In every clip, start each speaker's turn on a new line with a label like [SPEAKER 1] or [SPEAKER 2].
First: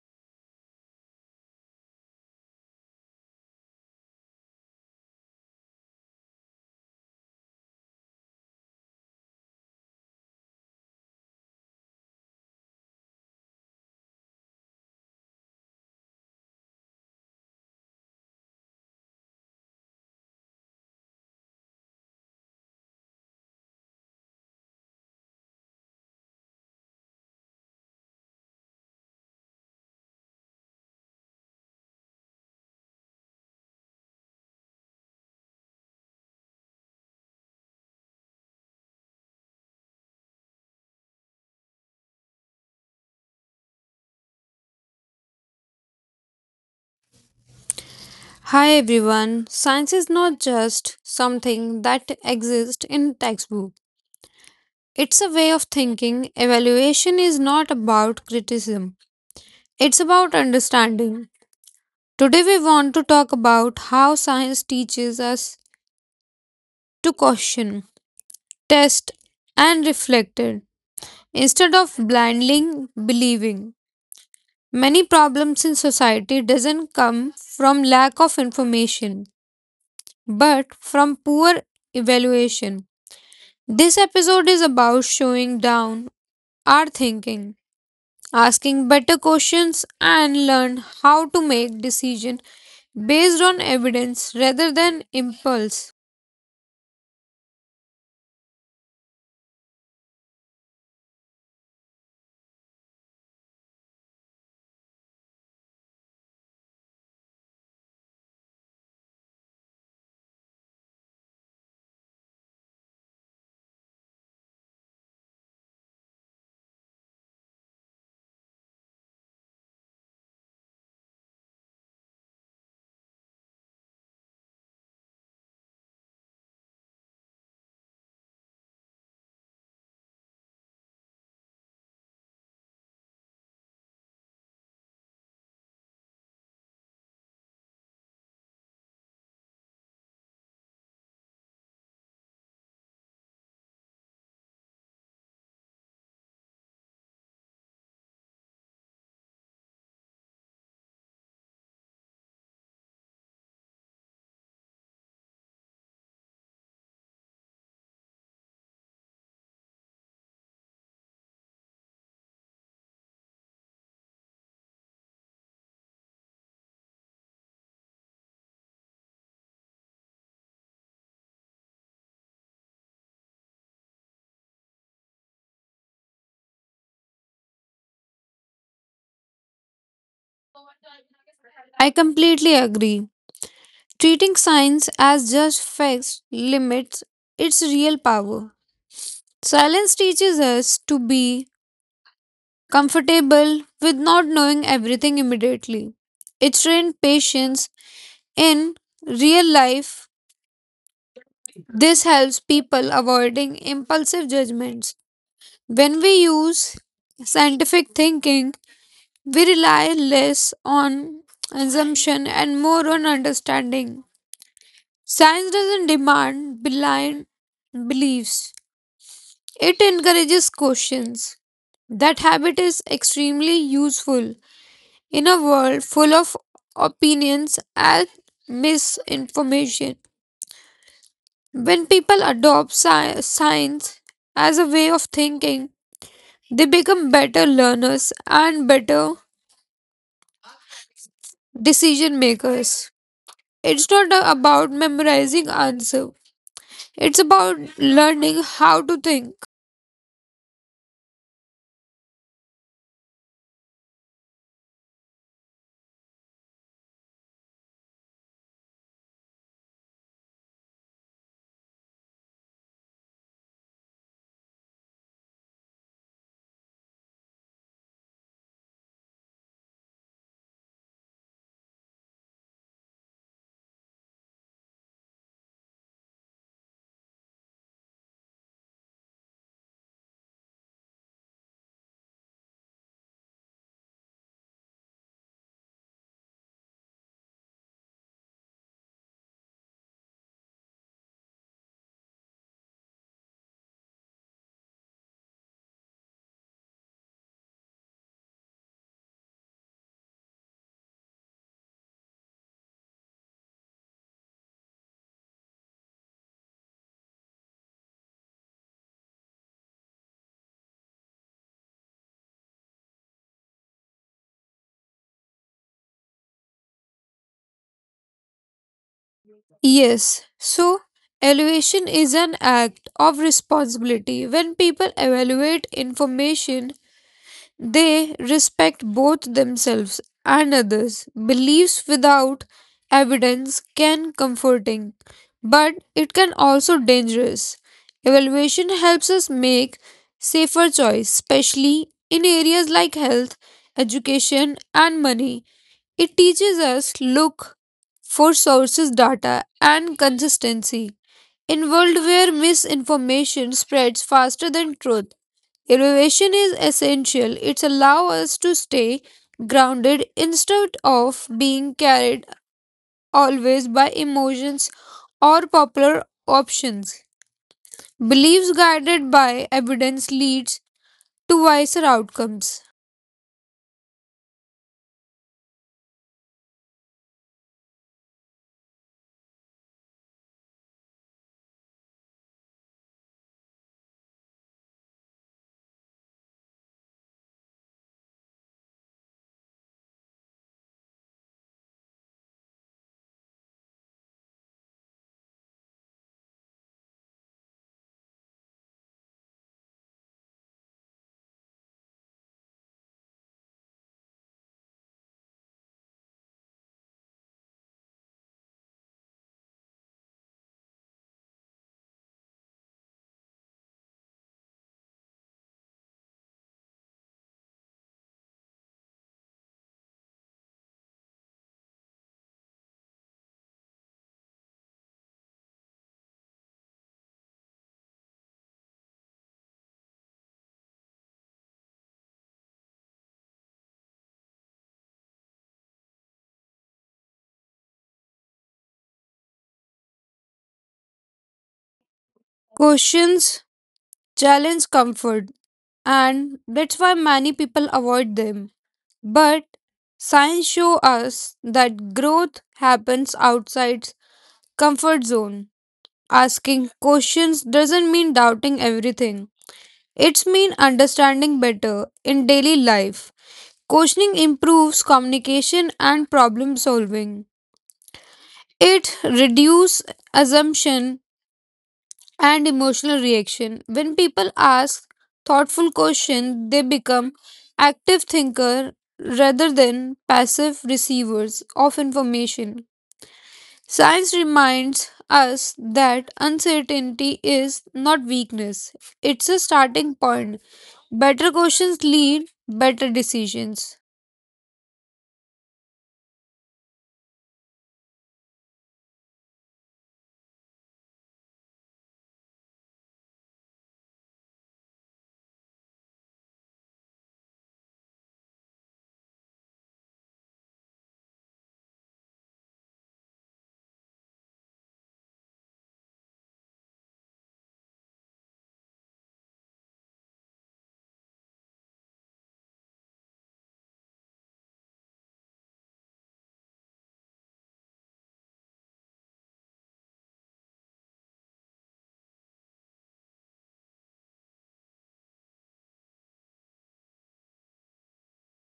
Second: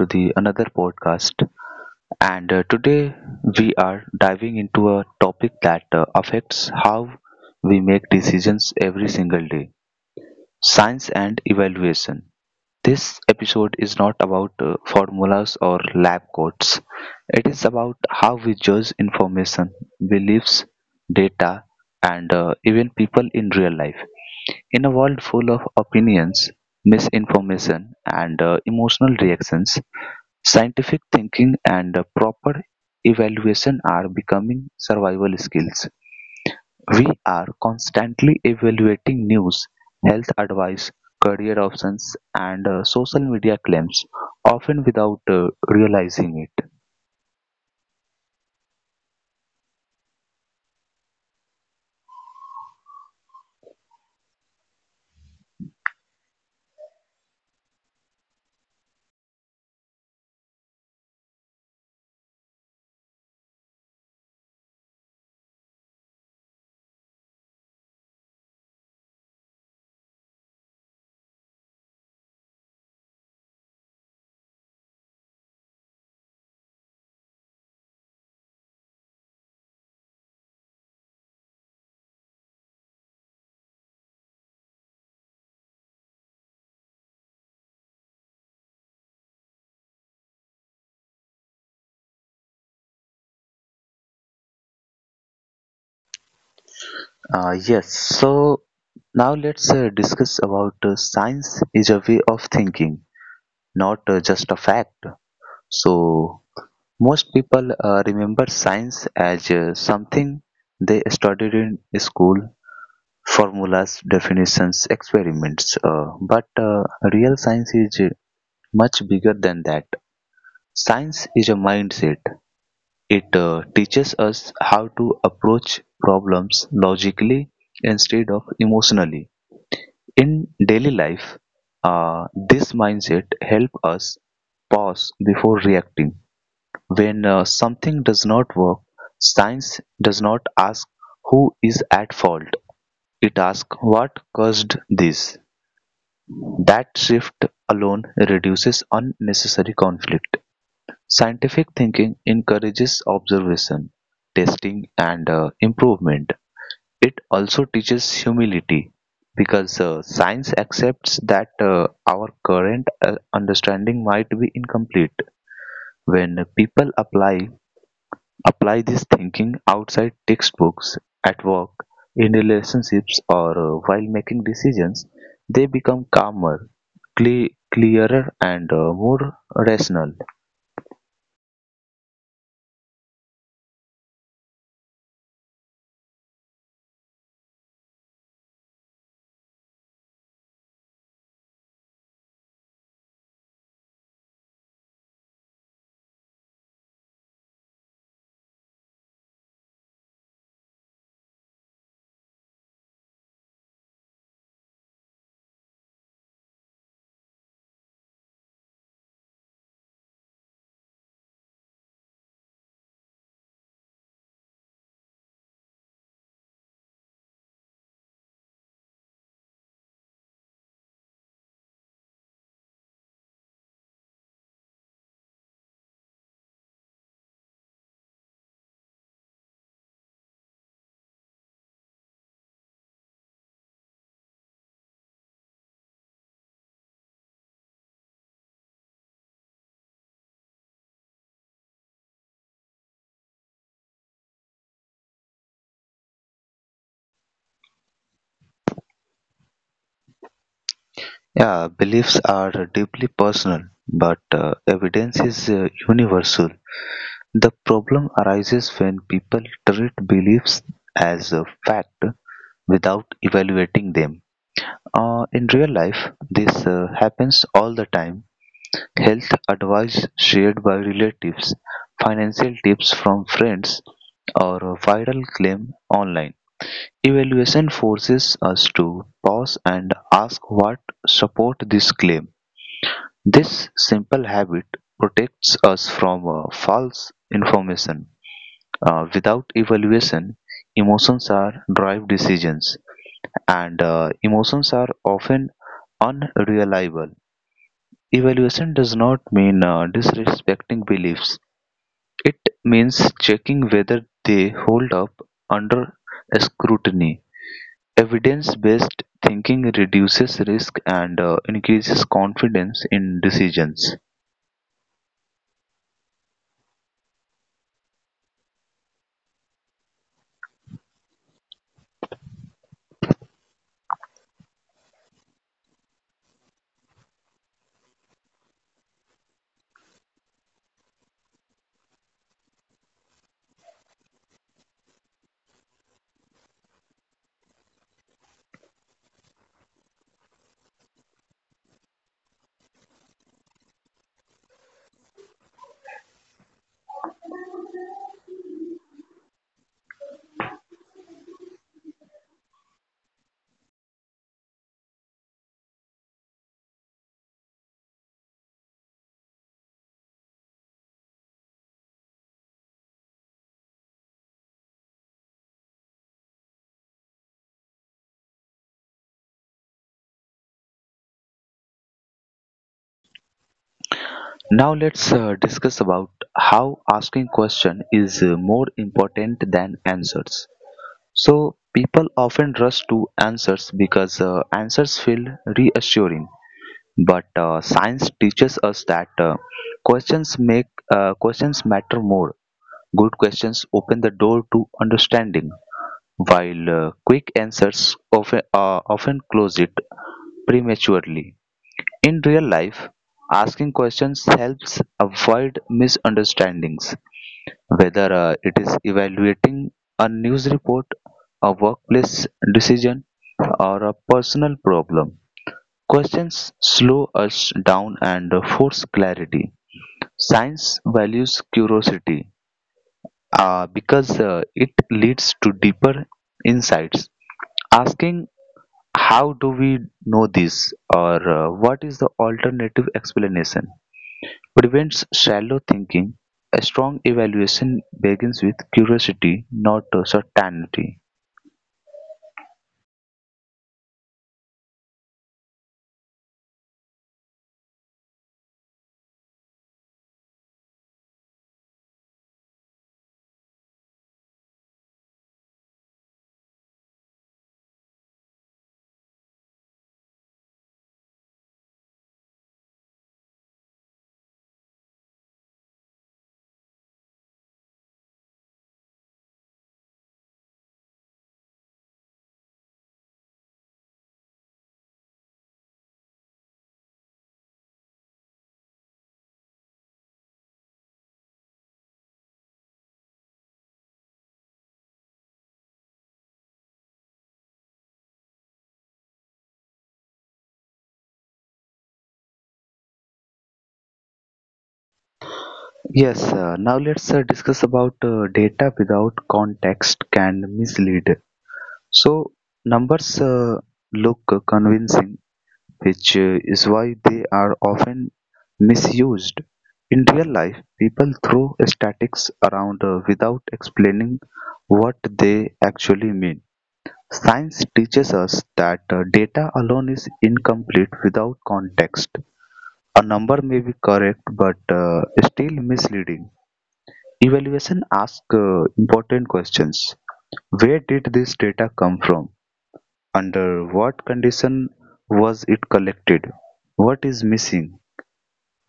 [SPEAKER 1] to the another podcast, and today we are diving into a topic that affects how we make decisions every single day. Science and evaluation. This episode is not about formulas or lab coats. It is about how we judge information, beliefs, data, and even people in real life. In a world full of opinions, misinformation, and emotional reactions, scientific thinking and proper evaluation are becoming survival skills. We are constantly evaluating news, health advice, career options, and social media claims, often without realizing it.
[SPEAKER 2] Hi everyone. Science is not just something that exists in textbook. It's a way of thinking. Evaluation is not about criticism. It's about understanding. Today we want to talk about how science teaches us to question, test and reflect it instead of blindly believing. Many problems in society doesn't come from lack of information but from poor evaluation. This episode is about showing down our thinking, asking better questions, and learn how to make decisions based on evidence rather than impulse.
[SPEAKER 1] Yes, so now let's discuss about science is a way of thinking, not just a fact. So, most people remember science as something they studied in school: formulas, definitions, experiments. But real science is much bigger than that. Science is a mindset. It teaches us how to approach problems logically instead of emotionally. In daily life, this mindset helps us pause before reacting. When something does not work, science does not ask who is at fault. It asks what caused this. That shift alone reduces unnecessary conflict. Scientific thinking encourages observation, testing, and improvement. It also teaches humility, because science accepts that our current understanding might be incomplete. When people apply this thinking outside textbooks, at work, in relationships, or while making decisions, they become calmer, clearer, and more rational.
[SPEAKER 2] I completely agree. Treating science as just facts limits its real power. Silence teaches us to be comfortable with not knowing everything immediately. It trained patience in real life. This helps people avoiding impulsive judgments. When we use scientific thinking, we rely less on assumption and more on understanding. Science doesn't demand blind beliefs, it encourages questions. That habit is extremely useful in a world full of opinions and misinformation. When people adopt science as a way of thinking, they become better learners and better decision makers. It's not about memorizing answer. It's about learning how to think.
[SPEAKER 1] Yeah, beliefs are deeply personal, but evidence is universal. The problem arises when people treat beliefs as a fact without evaluating them. In real life, this happens all the time. Health advice shared by relatives, financial tips from friends, or a viral claim online. Evaluation forces us to pause and ask what support this claim. This simple habit protects us from false information. Without evaluation, emotions are drive decisions, and emotions are often unreliable. Evaluation does not mean disrespecting beliefs. It means checking whether they hold up under scrutiny. Evidence-based thinking reduces risk and increases confidence in decisions.
[SPEAKER 2] Yes. So evaluation is an act of responsibility. When people evaluate information, they respect both themselves and others. Beliefs without evidence can comforting, but it can also dangerous. Evaluation helps us make safer choice, especially in areas like health, education and money. It teaches us look for sources data and consistency. In world where misinformation spreads faster than truth, innovation is essential. It allows us to stay grounded instead of being carried always by emotions or popular options. Beliefs guided by evidence leads to wiser outcomes.
[SPEAKER 1] Now let's discuss about how asking question is more important than answers. So people often rush to answers because answers feel reassuring, but science teaches us that questions make questions matter more. Good questions open the door to understanding, while quick answers often close it prematurely. In real life, asking questions helps avoid misunderstandings, whether it is evaluating a news report, a workplace decision, or a personal problem. Questions slow us down and force clarity. Science values curiosity, because it leads to deeper insights. Asking how do we know this, or what is the alternative explanation, prevents shallow thinking. A strong evaluation begins with curiosity, not certainty.
[SPEAKER 2] Questions challenge comfort and that's why many people avoid them. But science shows us that growth happens outside comfort zone. Asking questions doesn't mean doubting everything. It's mean understanding better in daily life. Questioning improves communication and problem solving. It reduces assumption and emotional reaction. When people ask thoughtful questions, they become active thinker rather than passive receivers of information. Science reminds us that uncertainty is not weakness, it's a starting point. Better questions lead better decisions.
[SPEAKER 1] Yes, now let's discuss about data without context can mislead. So numbers look convincing, which is why they are often misused. In real life, people throw statics around without explaining what they actually mean. Science teaches us that data alone is incomplete without context. A number may be correct but still misleading. Evaluation asks important questions. Where did this data come from? Under what condition was it collected? What is missing?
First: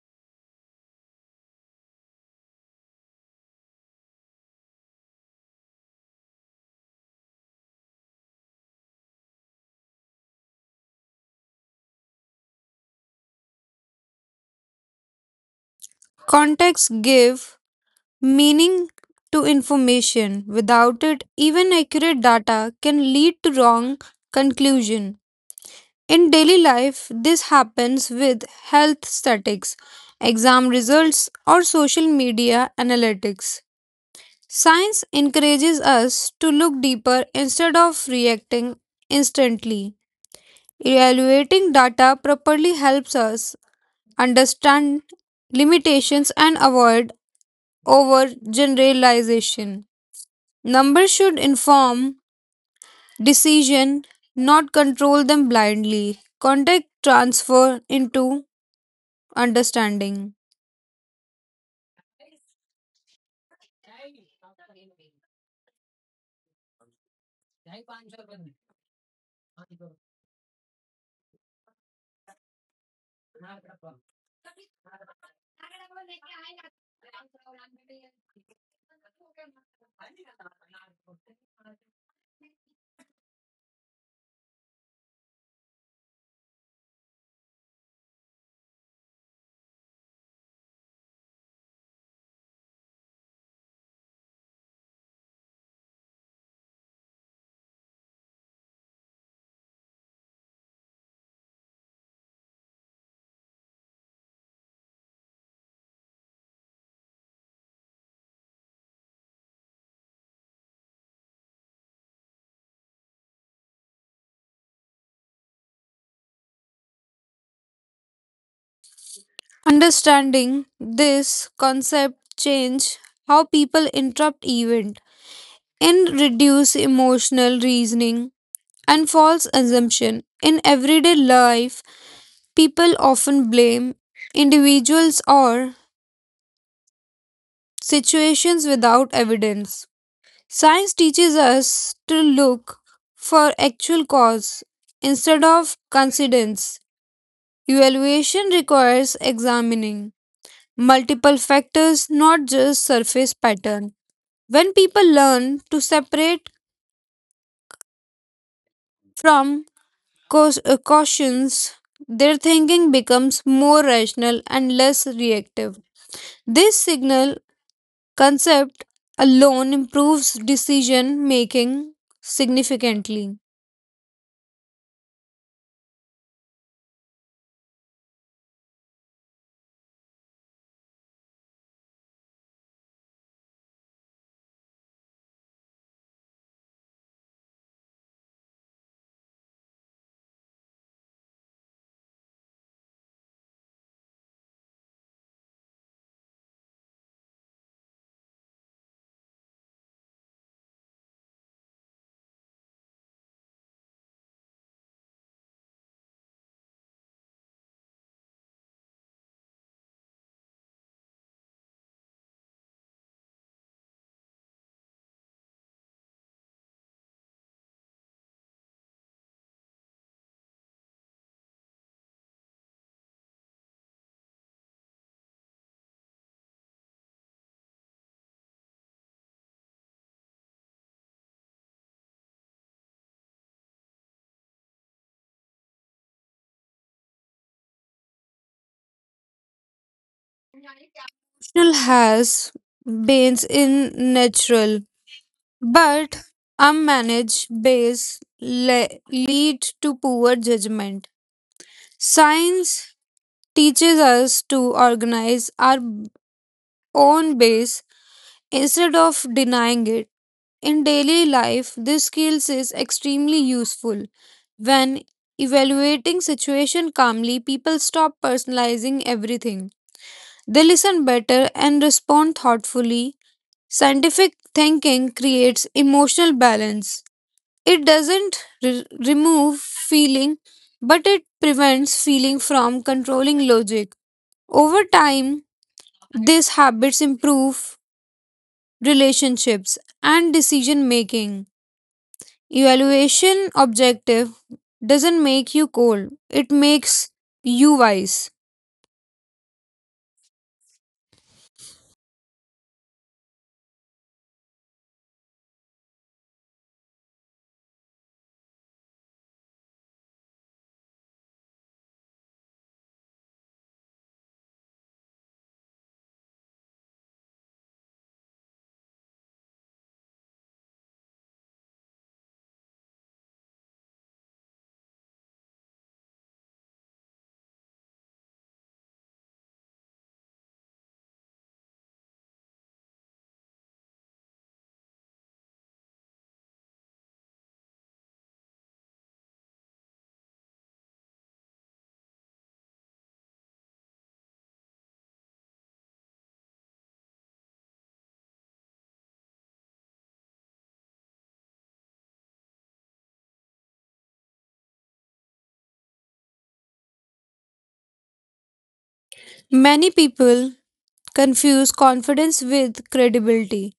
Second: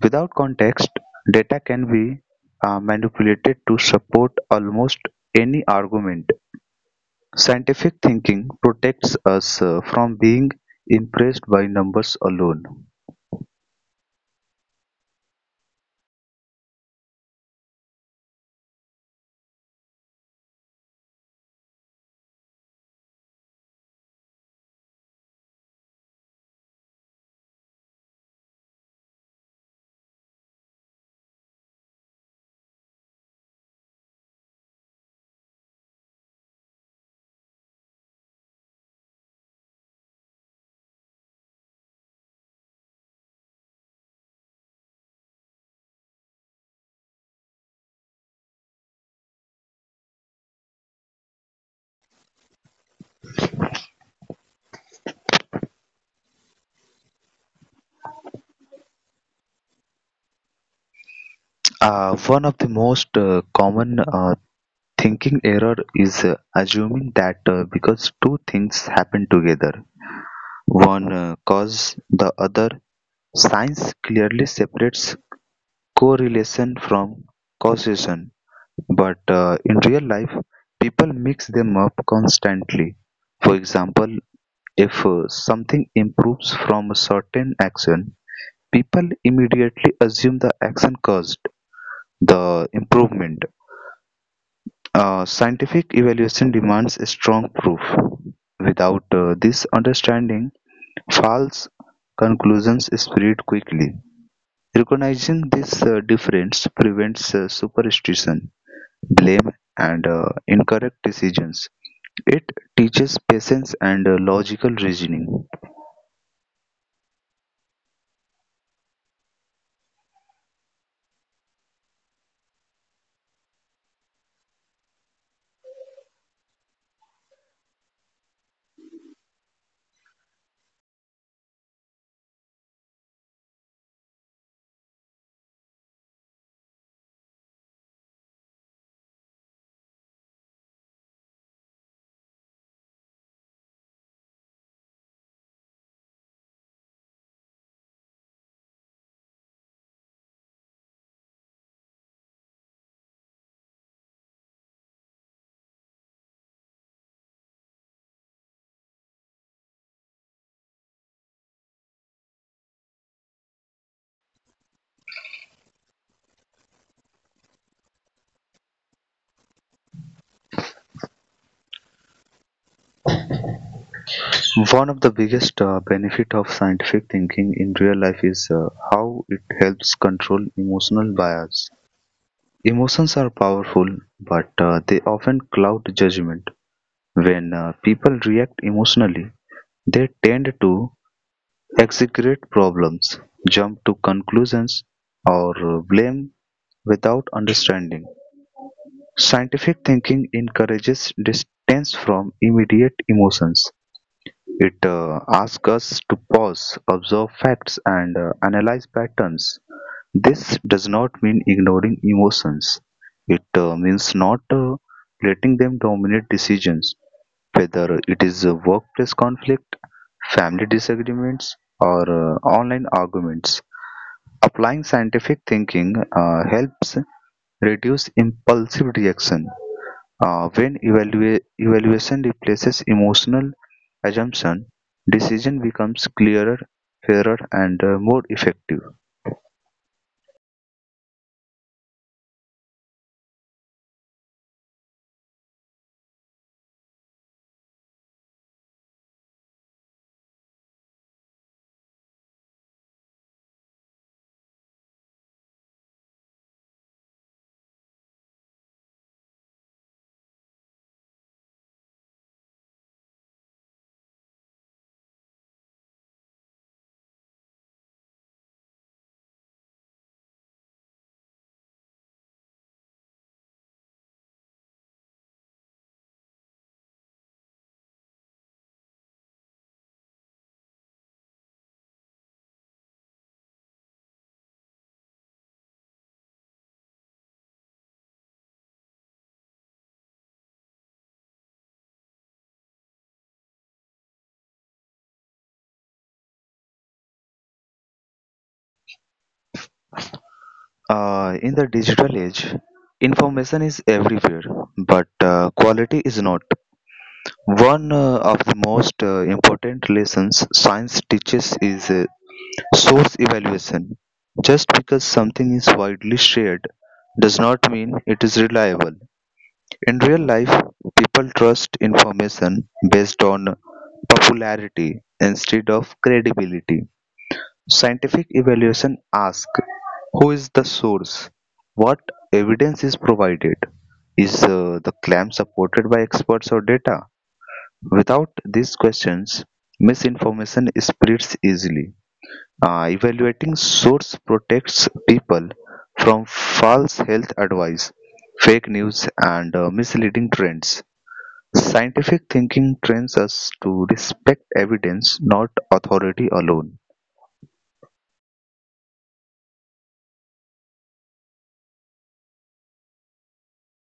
[SPEAKER 1] Without context, data can be manipulated to support almost any argument. Scientific thinking protects us from being impressed by numbers alone.
[SPEAKER 2] Context give meaning to information. Without it, even accurate data can lead to wrong conclusion. In daily life, this happens with health statistics, exam results, or social media analytics. Science encourages us to look deeper instead of reacting instantly. Evaluating data properly helps us understand limitations and avoid overgeneralization. Numbers should inform decision, not control them blindly. Context transfer into understanding.
[SPEAKER 1] One of the most common thinking error is assuming that because two things happen together, one cause, the other. Science clearly separates correlation from causation. But in real life, people mix them up constantly. For example, if something improves from a certain action, people immediately assume the action caused the improvement. Scientific evaluation demands a strong proof. Without this understanding, false conclusions spread quickly. Recognizing this difference prevents superstition, blame, and incorrect decisions. It teaches patience and logical reasoning.
[SPEAKER 2] Understanding this concept change how people interpret events in reduce emotional reasoning and false assumption in everyday life. People often blame individuals or situations without evidence. Science teaches us to look for actual cause instead of coincidence. Evaluation requires examining multiple factors not just surface pattern. When people learn to separate from cautions, their thinking becomes more rational and less reactive. This signal concept alone improves decision making significantly.
[SPEAKER 1] One of the biggest benefit of scientific thinking in real life is how it helps control emotional bias. Emotions are powerful, but they often cloud judgment. When people react emotionally, they tend to exaggerate problems, jump to conclusions, or blame without understanding. Scientific thinking encourages distance from immediate emotions. It asks us to pause, observe facts, and analyze patterns. This does not mean ignoring emotions. It means not letting them dominate decisions, whether it is a workplace conflict, family disagreements, or online arguments. Applying scientific thinking helps reduce impulsive reaction. When evaluation replaces emotional assumption, decision becomes clearer, fairer, and more effective.
[SPEAKER 2] Rational has banes in natural, but unmanaged base lead to poor judgment. Science teaches us to organize our own base instead of denying it. In daily life, this skills is extremely useful. When evaluating situation calmly, people stop personalizing everything. They listen better and respond thoughtfully. Scientific thinking creates emotional balance. It doesn't remove feeling, but it prevents feeling from controlling logic. Over time, these habits improve relationships and decision making. Evaluation objective doesn't make you cold, it makes you wise.
[SPEAKER 1] In the digital age, information is everywhere, but quality is not. One of the most important lessons science teaches is source evaluation. Just because something is widely shared does not mean it is reliable. In real life, people trust information based on popularity instead of credibility. Scientific evaluation asks who is the source? What evidence is provided? Is the claim supported by experts or data? Without these questions, misinformation spreads easily. Evaluating source protects people from false health advice, fake news, and misleading trends. Scientific thinking trains us to respect evidence, not authority alone.
[SPEAKER 2] Many people confuse confidence with credibility.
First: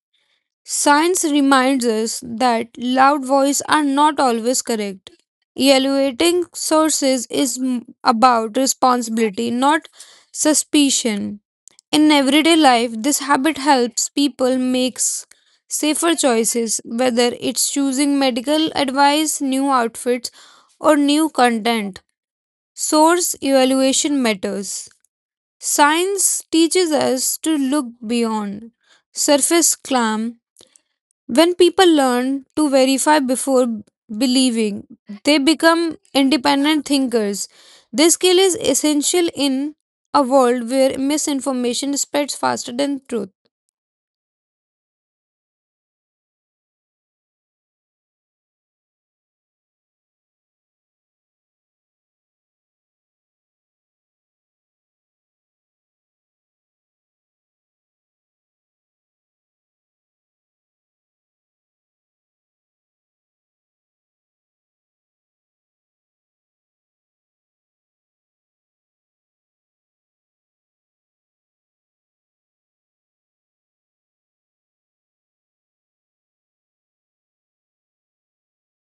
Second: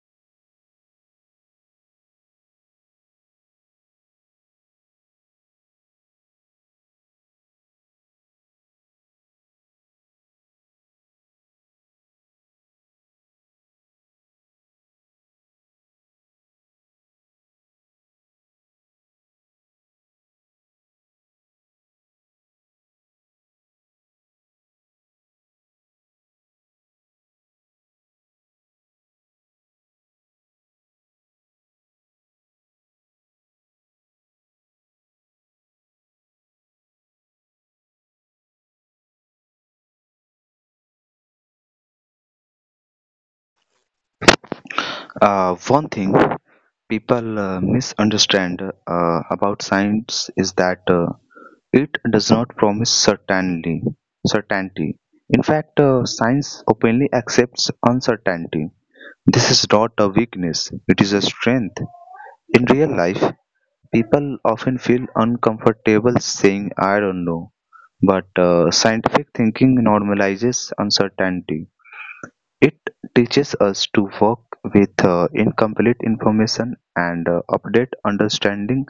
[SPEAKER 2] Science reminds us that loud voices are not always correct. Evaluating sources is about responsibility, not suspicion. In everyday life, this habit helps people make safer choices, whether it's choosing medical advice, new outfits, or new content. Source evaluation matters. Science teaches us to look beyond surface clam. When people learn to verify before believing, they become independent thinkers. This skill is essential in a world where misinformation spreads faster than truth.
[SPEAKER 1] One thing people misunderstand about science is that it does not promise certainty. In fact, science openly accepts uncertainty. This is not a weakness; it is a strength. In real life, people often feel uncomfortable saying I don't know, but scientific thinking normalizes uncertainty. It teaches us to work with incomplete information and update understanding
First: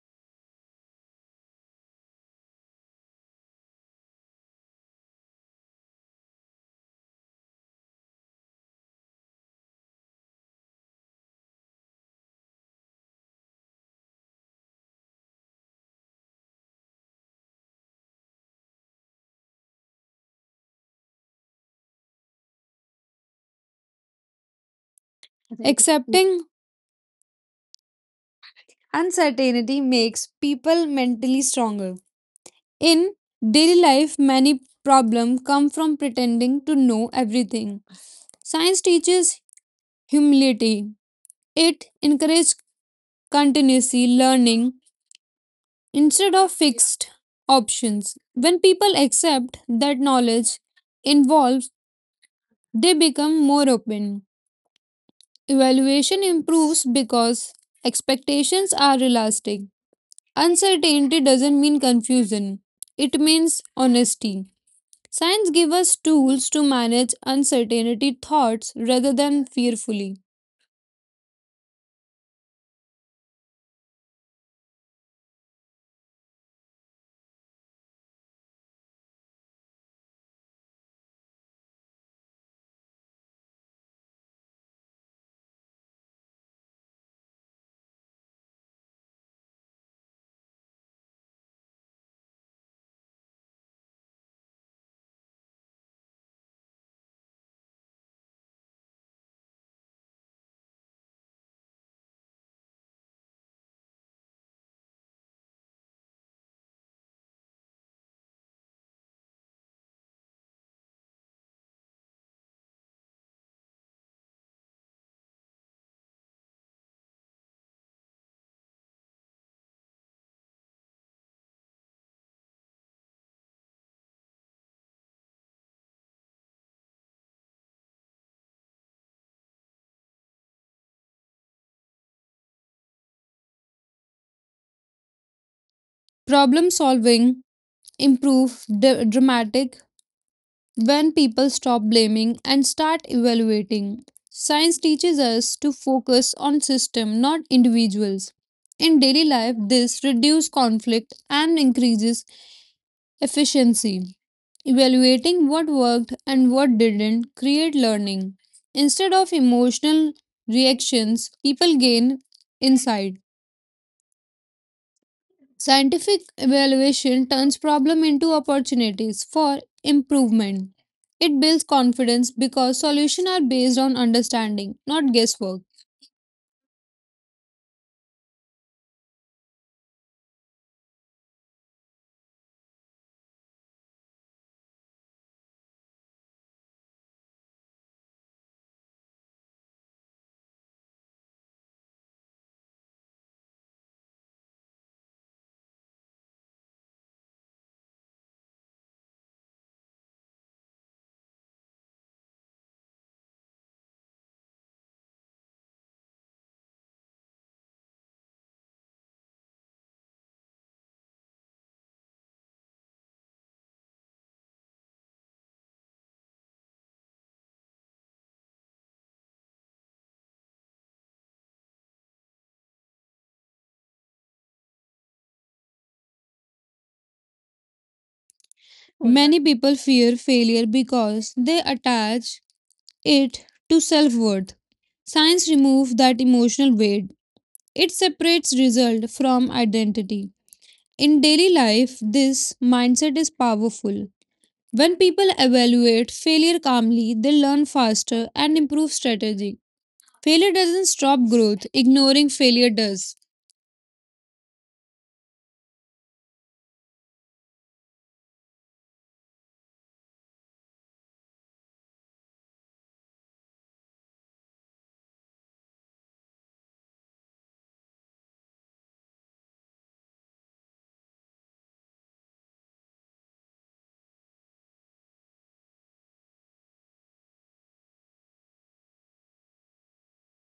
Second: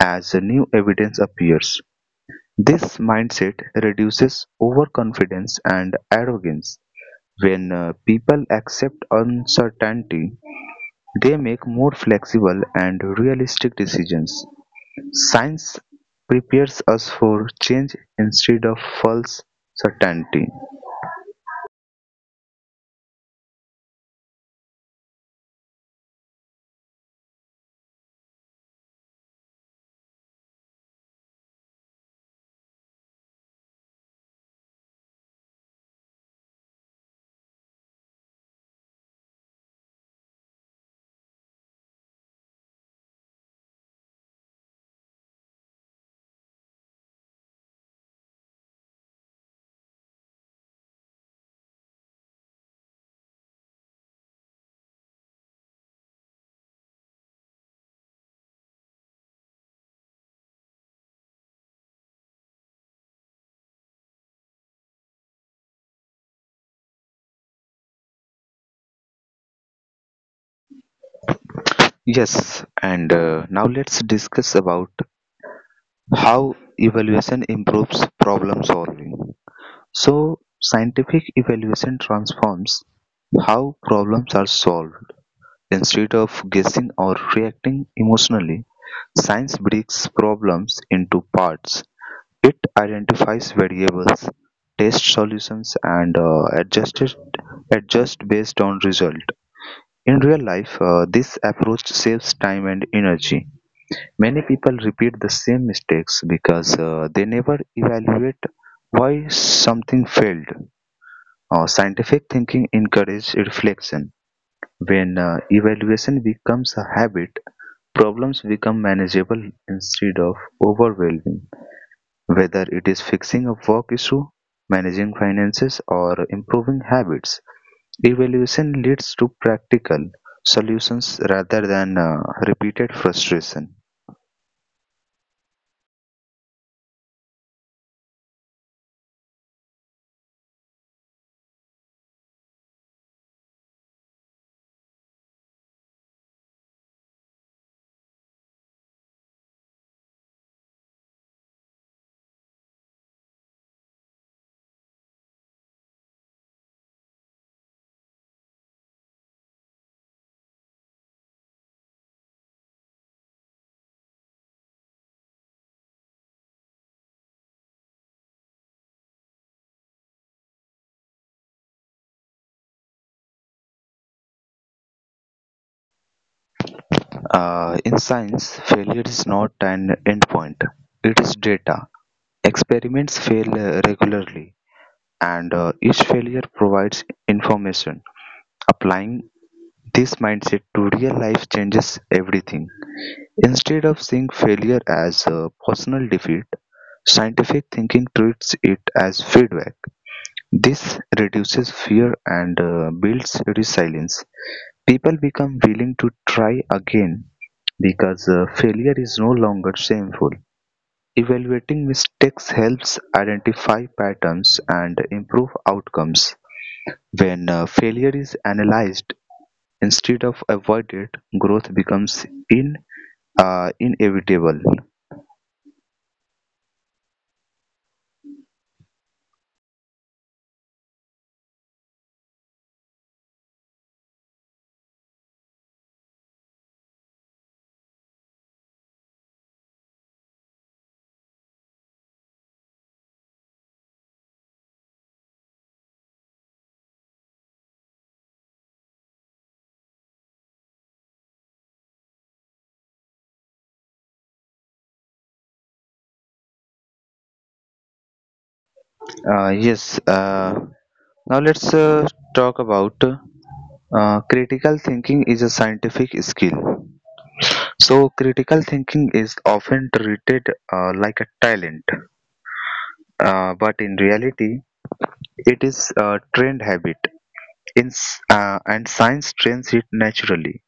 [SPEAKER 1] as new evidence appears. This mindset reduces overconfidence and arrogance. When people accept uncertainty, they make more flexible and realistic decisions. Science prepares us for change instead of false certainty.
[SPEAKER 2] Accepting uncertainty makes people mentally stronger. In daily life, many problems come from pretending to know everything. Science teaches humility. It encourages continuously learning instead of fixed options. When people accept that knowledge involves, they become more open. Evaluation improves because expectations are realistic. Uncertainty doesn't mean confusion, it means honesty. Science gives us tools to manage uncertainty thoughts rather than fearfully.
[SPEAKER 1] Yes, and now let's discuss about how evaluation improves problem solving. So, scientific evaluation transforms how problems are solved. Instead of guessing or reacting emotionally, science breaks problems into parts. It identifies variables, tests solutions, and adjusts adjust based on result. In real life, this approach saves time and energy. Many people repeat the same mistakes because they never evaluate why something failed. Scientific thinking encourages reflection. When evaluation becomes a habit, problems become manageable instead of overwhelming, whether it is fixing a work issue, managing finances, or improving habits. Evaluation leads to practical solutions rather than repeated frustration.
[SPEAKER 2] Problem solving improves dramatic when people stop blaming and start evaluating. Science teaches us to focus on system not individuals. In daily life this reduces conflict and increases efficiency. Evaluating what worked and what didn't create learning. Instead of emotional reactions, people gain insight. Scientific evaluation turns problem into opportunities for improvement. It builds confidence because solutions are based on understanding, not guesswork.
[SPEAKER 1] In science, failure is not an endpoint, it is data. Experiments fail regularly, and each failure provides information. Applying this mindset to real life changes everything. Instead of seeing failure as a personal defeat, scientific thinking treats it as feedback. This reduces fear and builds resilience. People become willing to try again because failure is no longer shameful. Evaluating mistakes helps identify patterns and improve outcomes. When failure is analyzed instead of avoided, growth becomes inevitable.
[SPEAKER 2] Many people fear failure because they attach it to self-worth. Science removes that emotional weight. It separates result from identity. In daily life, this mindset is powerful. When people evaluate failure calmly, they learn faster and improve strategy. Failure doesn't stop growth, ignoring failure does.
[SPEAKER 1] Uh, yes. Uh, Now let's talk about critical thinking is a scientific skill. So critical thinking is often treated like a talent, but in reality, it is a trained habit. And science trains it naturally.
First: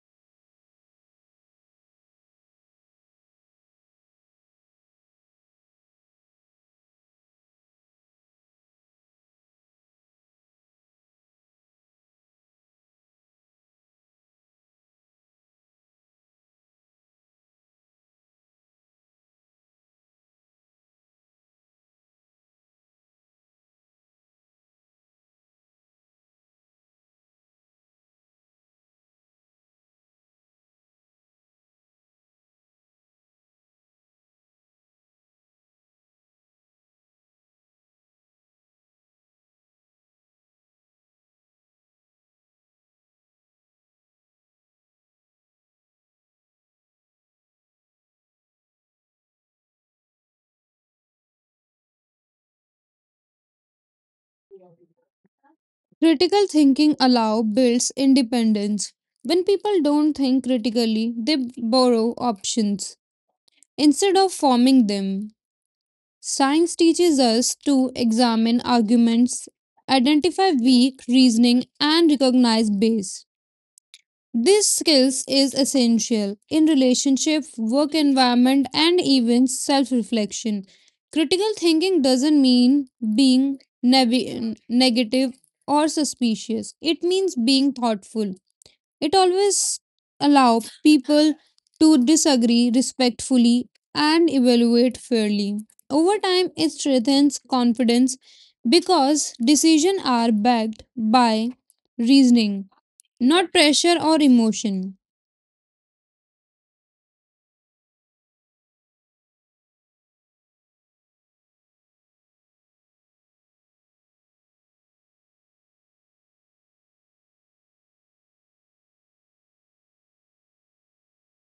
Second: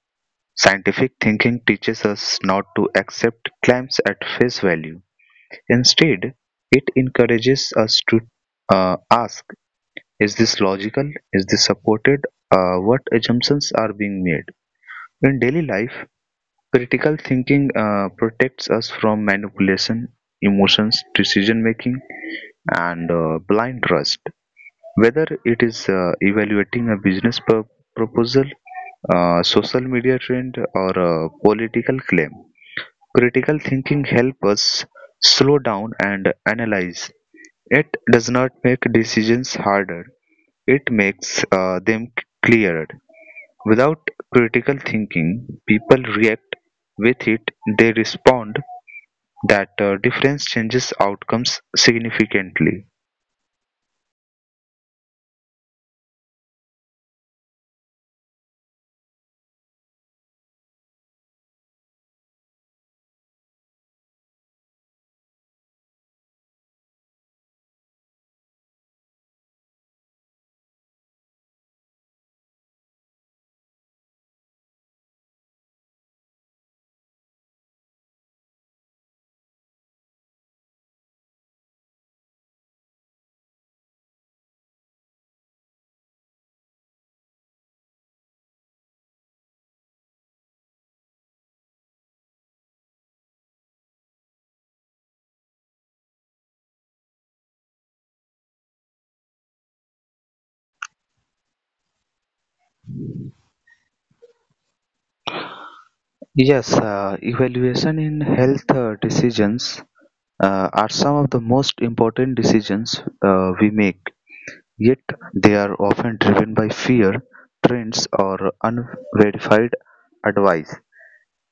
[SPEAKER 1] Scientific thinking teaches us not to accept claims at face value. Instead, it encourages us to ask, is this logical? Is this supported? What assumptions are being made? In daily life, critical thinking protects us from manipulation, emotions, decision making, and blind trust. Whether it is evaluating a business proposal, social media trend, or a political claim, critical thinking helps us slow down and analyze. It does not make decisions harder. It makes them clearer. Without critical thinking, people react; with it they respond. That difference changes outcomes significantly.
[SPEAKER 2] Critical thinking allow builds independence. When people don't think critically, they borrow options instead of forming them. Science teaches us to examine arguments, identify weak reasoning, and recognize bias. These skills is essential in relationship, work environment, and even self-reflection. Critical thinking doesn't mean being negative or suspicious. It means being thoughtful it always allow people to disagree respectfully and evaluate fairly. Over time, it strengthens confidence because decisions are backed by reasoning, not pressure or emotion.
[SPEAKER 1] Yes, evaluation in health decisions are some of the most important decisions we make, yet they are often driven by fear, trends, or unverified advice.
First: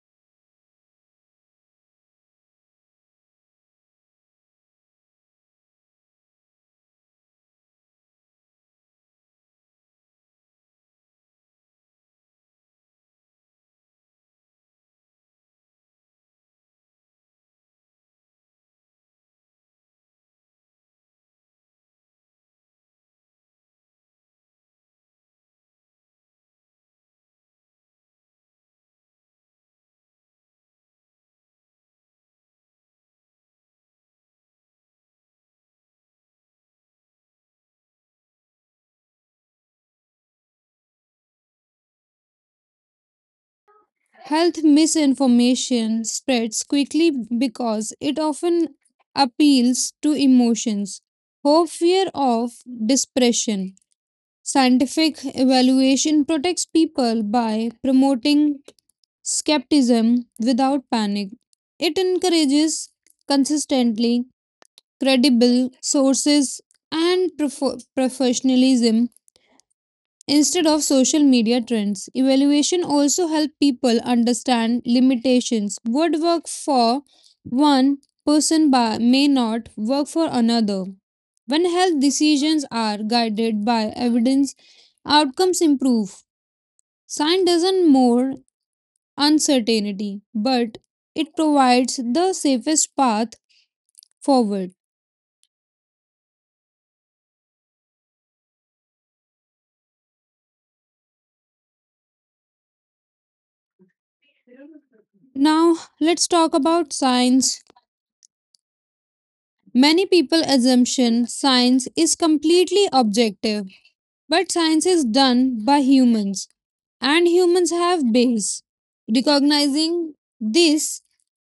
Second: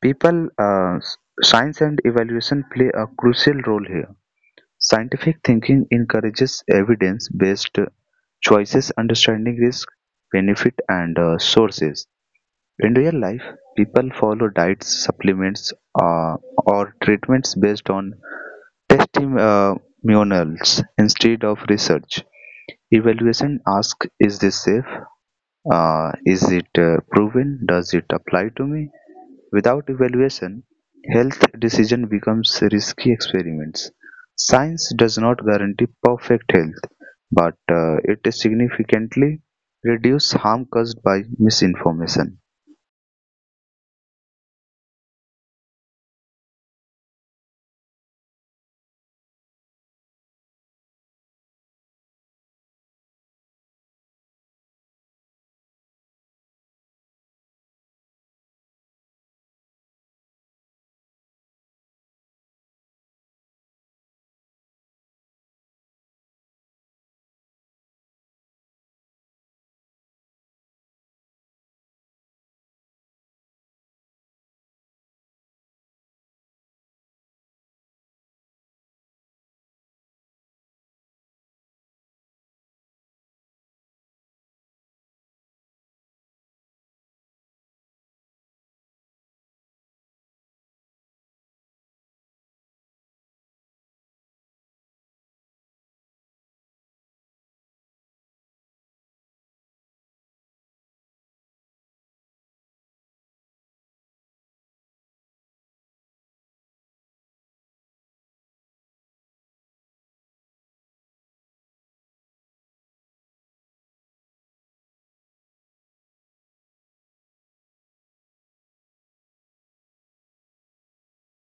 [SPEAKER 1] People, uh, s- Science and evaluation play a crucial role here. Scientific thinking encourages evidence based choices, understanding risk, benefit, and sources. In real life, people follow diets, supplements, uh, or treatments based on testimonials instead of research. Evaluation asks, is this safe? Is it proven? Does it apply to me? Without evaluation, health decision becomes risky experiments. Science does not guarantee perfect health, but it significantly reduces harm caused by misinformation.
[SPEAKER 2] Health misinformation spreads quickly because it often appeals to emotions, hope, fear of depression. Scientific evaluation protects people by promoting skepticism without panic. It encourages consistently credible sources and professionalism instead of social media trends. Evaluation also help people understand limitations. What work for one person by, may not work for another. When health decisions are guided by evidence, outcomes improve. Science doesn't more uncertainty, but it provides the safest path forward. Now let's talk about science. Many people assumption science is completely objective. But science is done by humans, and humans have bias. Recognizing this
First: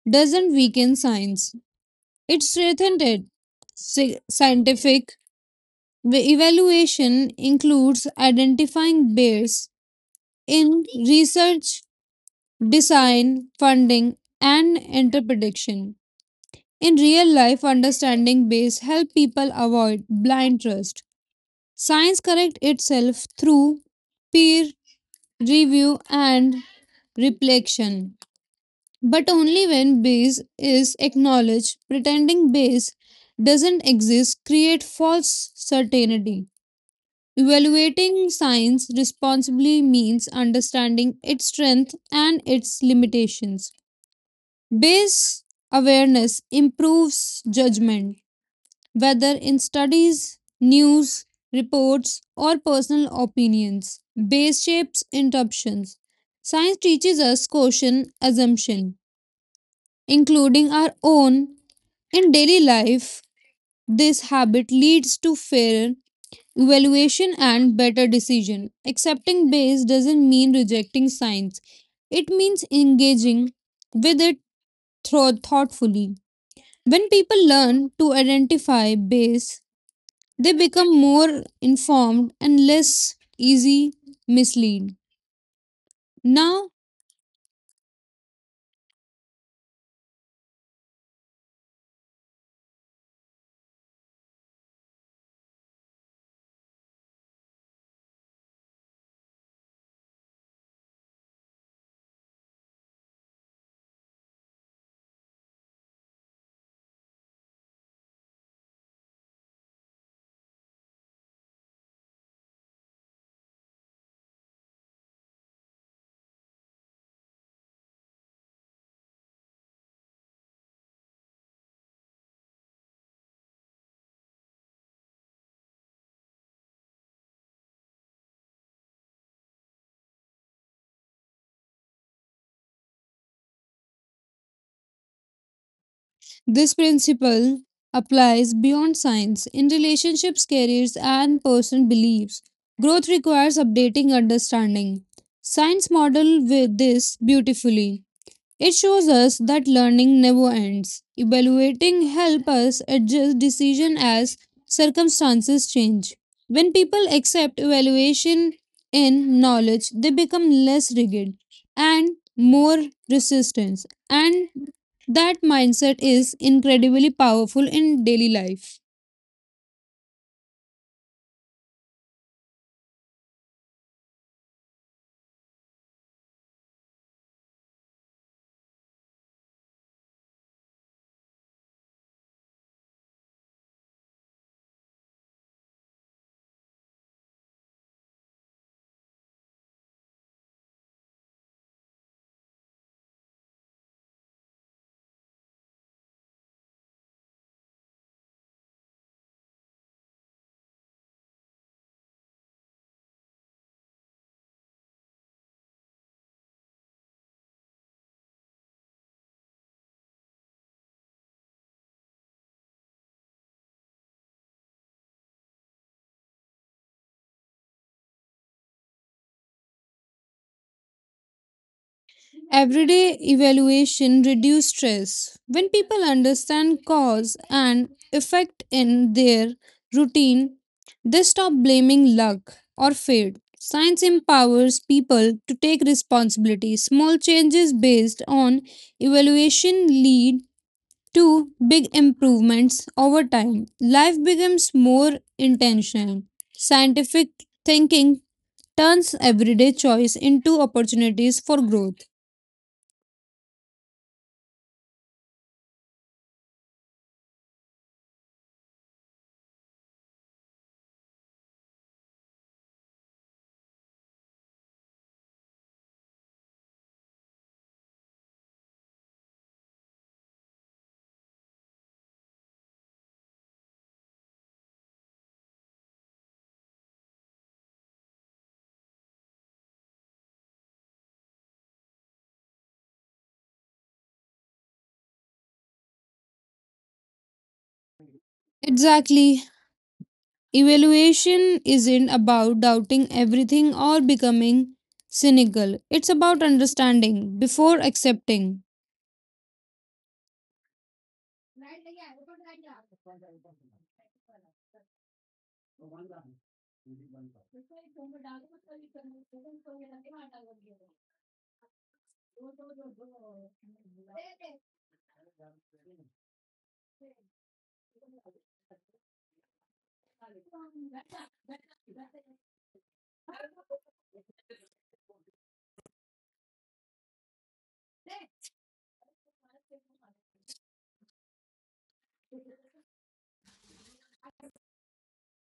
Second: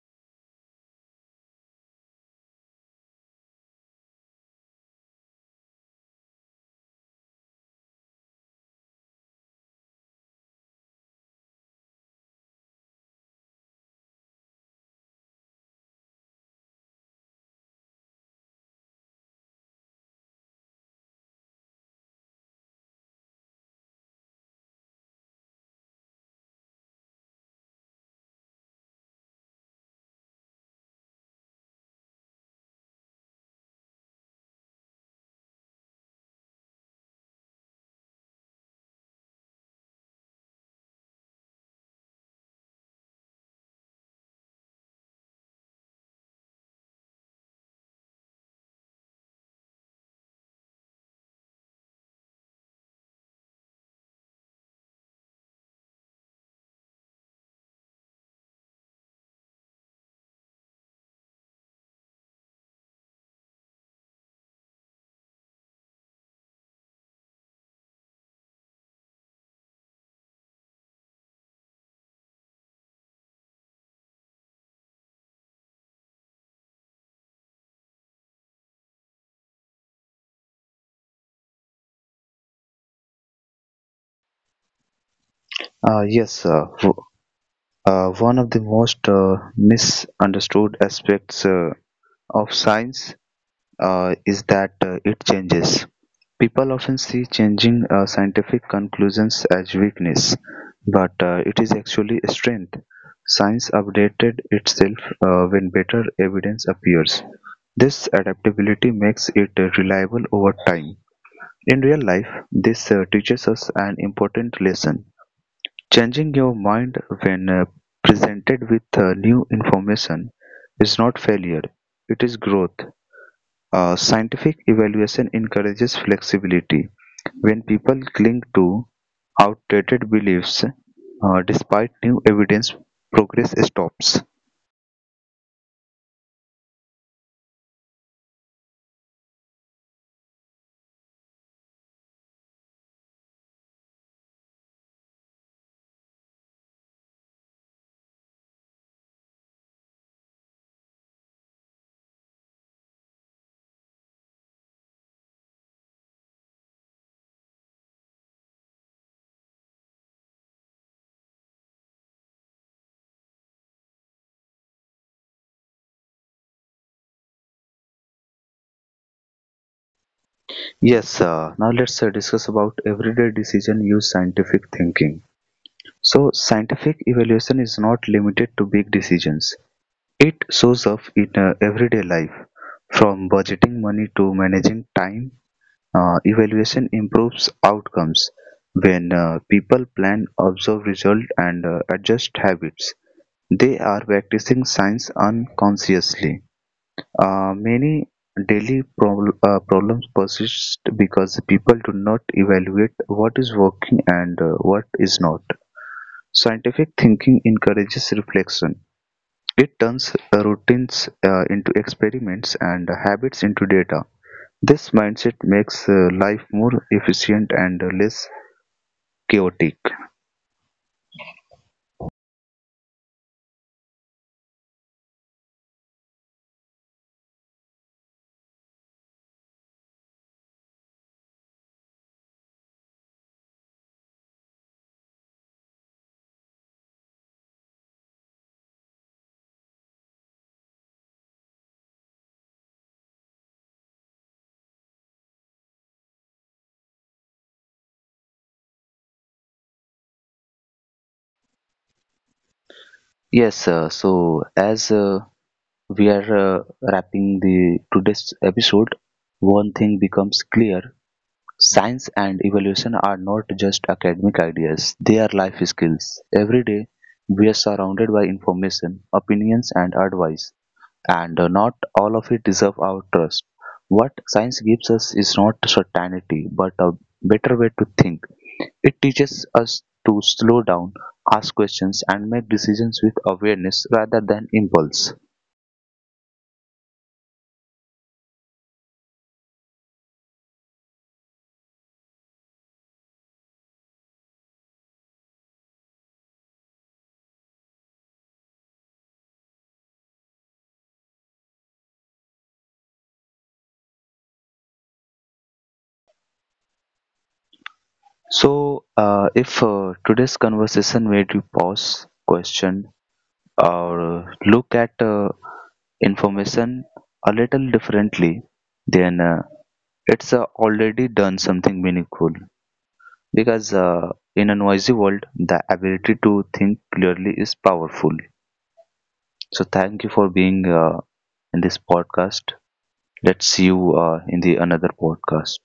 [SPEAKER 2] doesn't weaken science, it strengthens it. Scientific evaluation includes identifying bias in research, design, funding, and interpretation. In real life, understanding bias help people avoid blind trust. Science corrects itself through peer review, and reflection. But only when base is acknowledged, pretending base doesn't exist create false certainty. Evaluating science responsibly means understanding its strength and its limitations. Base awareness improves judgment whether in studies, news, reports, or personal opinions. Base shapes interruptions. Science teaches us caution, assumption, including our own. In daily life, this habit leads to fairer evaluation and better decision. Accepting base doesn't mean rejecting science. It means engaging with it thoughtfully. When people learn to identify base, they become more informed and less easy mislead.
[SPEAKER 1] Uh, yes, uh,
[SPEAKER 2] Now,
[SPEAKER 1] w- One of the most misunderstood aspects of science is that it changes. People often see changing scientific conclusions as weakness, but it is actually a strength. Science updated itself when better evidence appears. This adaptability makes it reliable over time. In real life, this teaches us an important lesson. Changing your mind when presented with new information is not failure, it is growth. Scientific evaluation encourages flexibility. When people cling to outdated beliefs despite new evidence, progress stops.
[SPEAKER 2] this principle applies beyond science in relationships, careers, and personal beliefs. Growth requires updating understanding. Science model with this beautifully. It shows us that learning never ends. Evaluating help us adjust decision as circumstances change. When people accept evaluation in knowledge, they become less rigid and more resistance and that mindset is incredibly powerful in daily life.
[SPEAKER 1] Yes, now let's discuss about everyday decision use scientific thinking. So, scientific evaluation is not limited to big decisions. It shows up in everyday life, from budgeting money to managing time. Evaluation improves outcomes when people plan, observe result, and adjust habits. They are practicing science unconsciously. Many daily problems persist because people do not evaluate what is working and what is not. Scientific thinking encourages reflection. It turns routines into experiments and habits into data. This mindset makes life more efficient and less chaotic.
[SPEAKER 2] Everyday evaluation reduce stress. When people understand cause and effect in their routine, they stop blaming luck or fate. Science empowers people to take responsibility. Small changes based on evaluation lead to big improvements over time. Life becomes more intentional. Scientific thinking turns everyday choice into opportunities for growth.
[SPEAKER 1] Yes, so as we are wrapping the today's episode, one thing becomes clear: science and evolution are not just academic ideas; they are life skills. Every day, we are surrounded by information, opinions, and advice, and not all of it deserve our trust. What science gives us is not certainty, but a better way to think. It teaches us to slow down, ask questions, and make decisions with awareness rather than impulse.
[SPEAKER 2] Exactly. Evaluation isn't about doubting everything or becoming cynical. It's about understanding before accepting.
[SPEAKER 1] So, if today's conversation made you pause, question, or look at information a little differently, then it's already done something meaningful, because in a noisy world the ability to think clearly is powerful. So thank you for being in this podcast. Let's see you in the another podcast.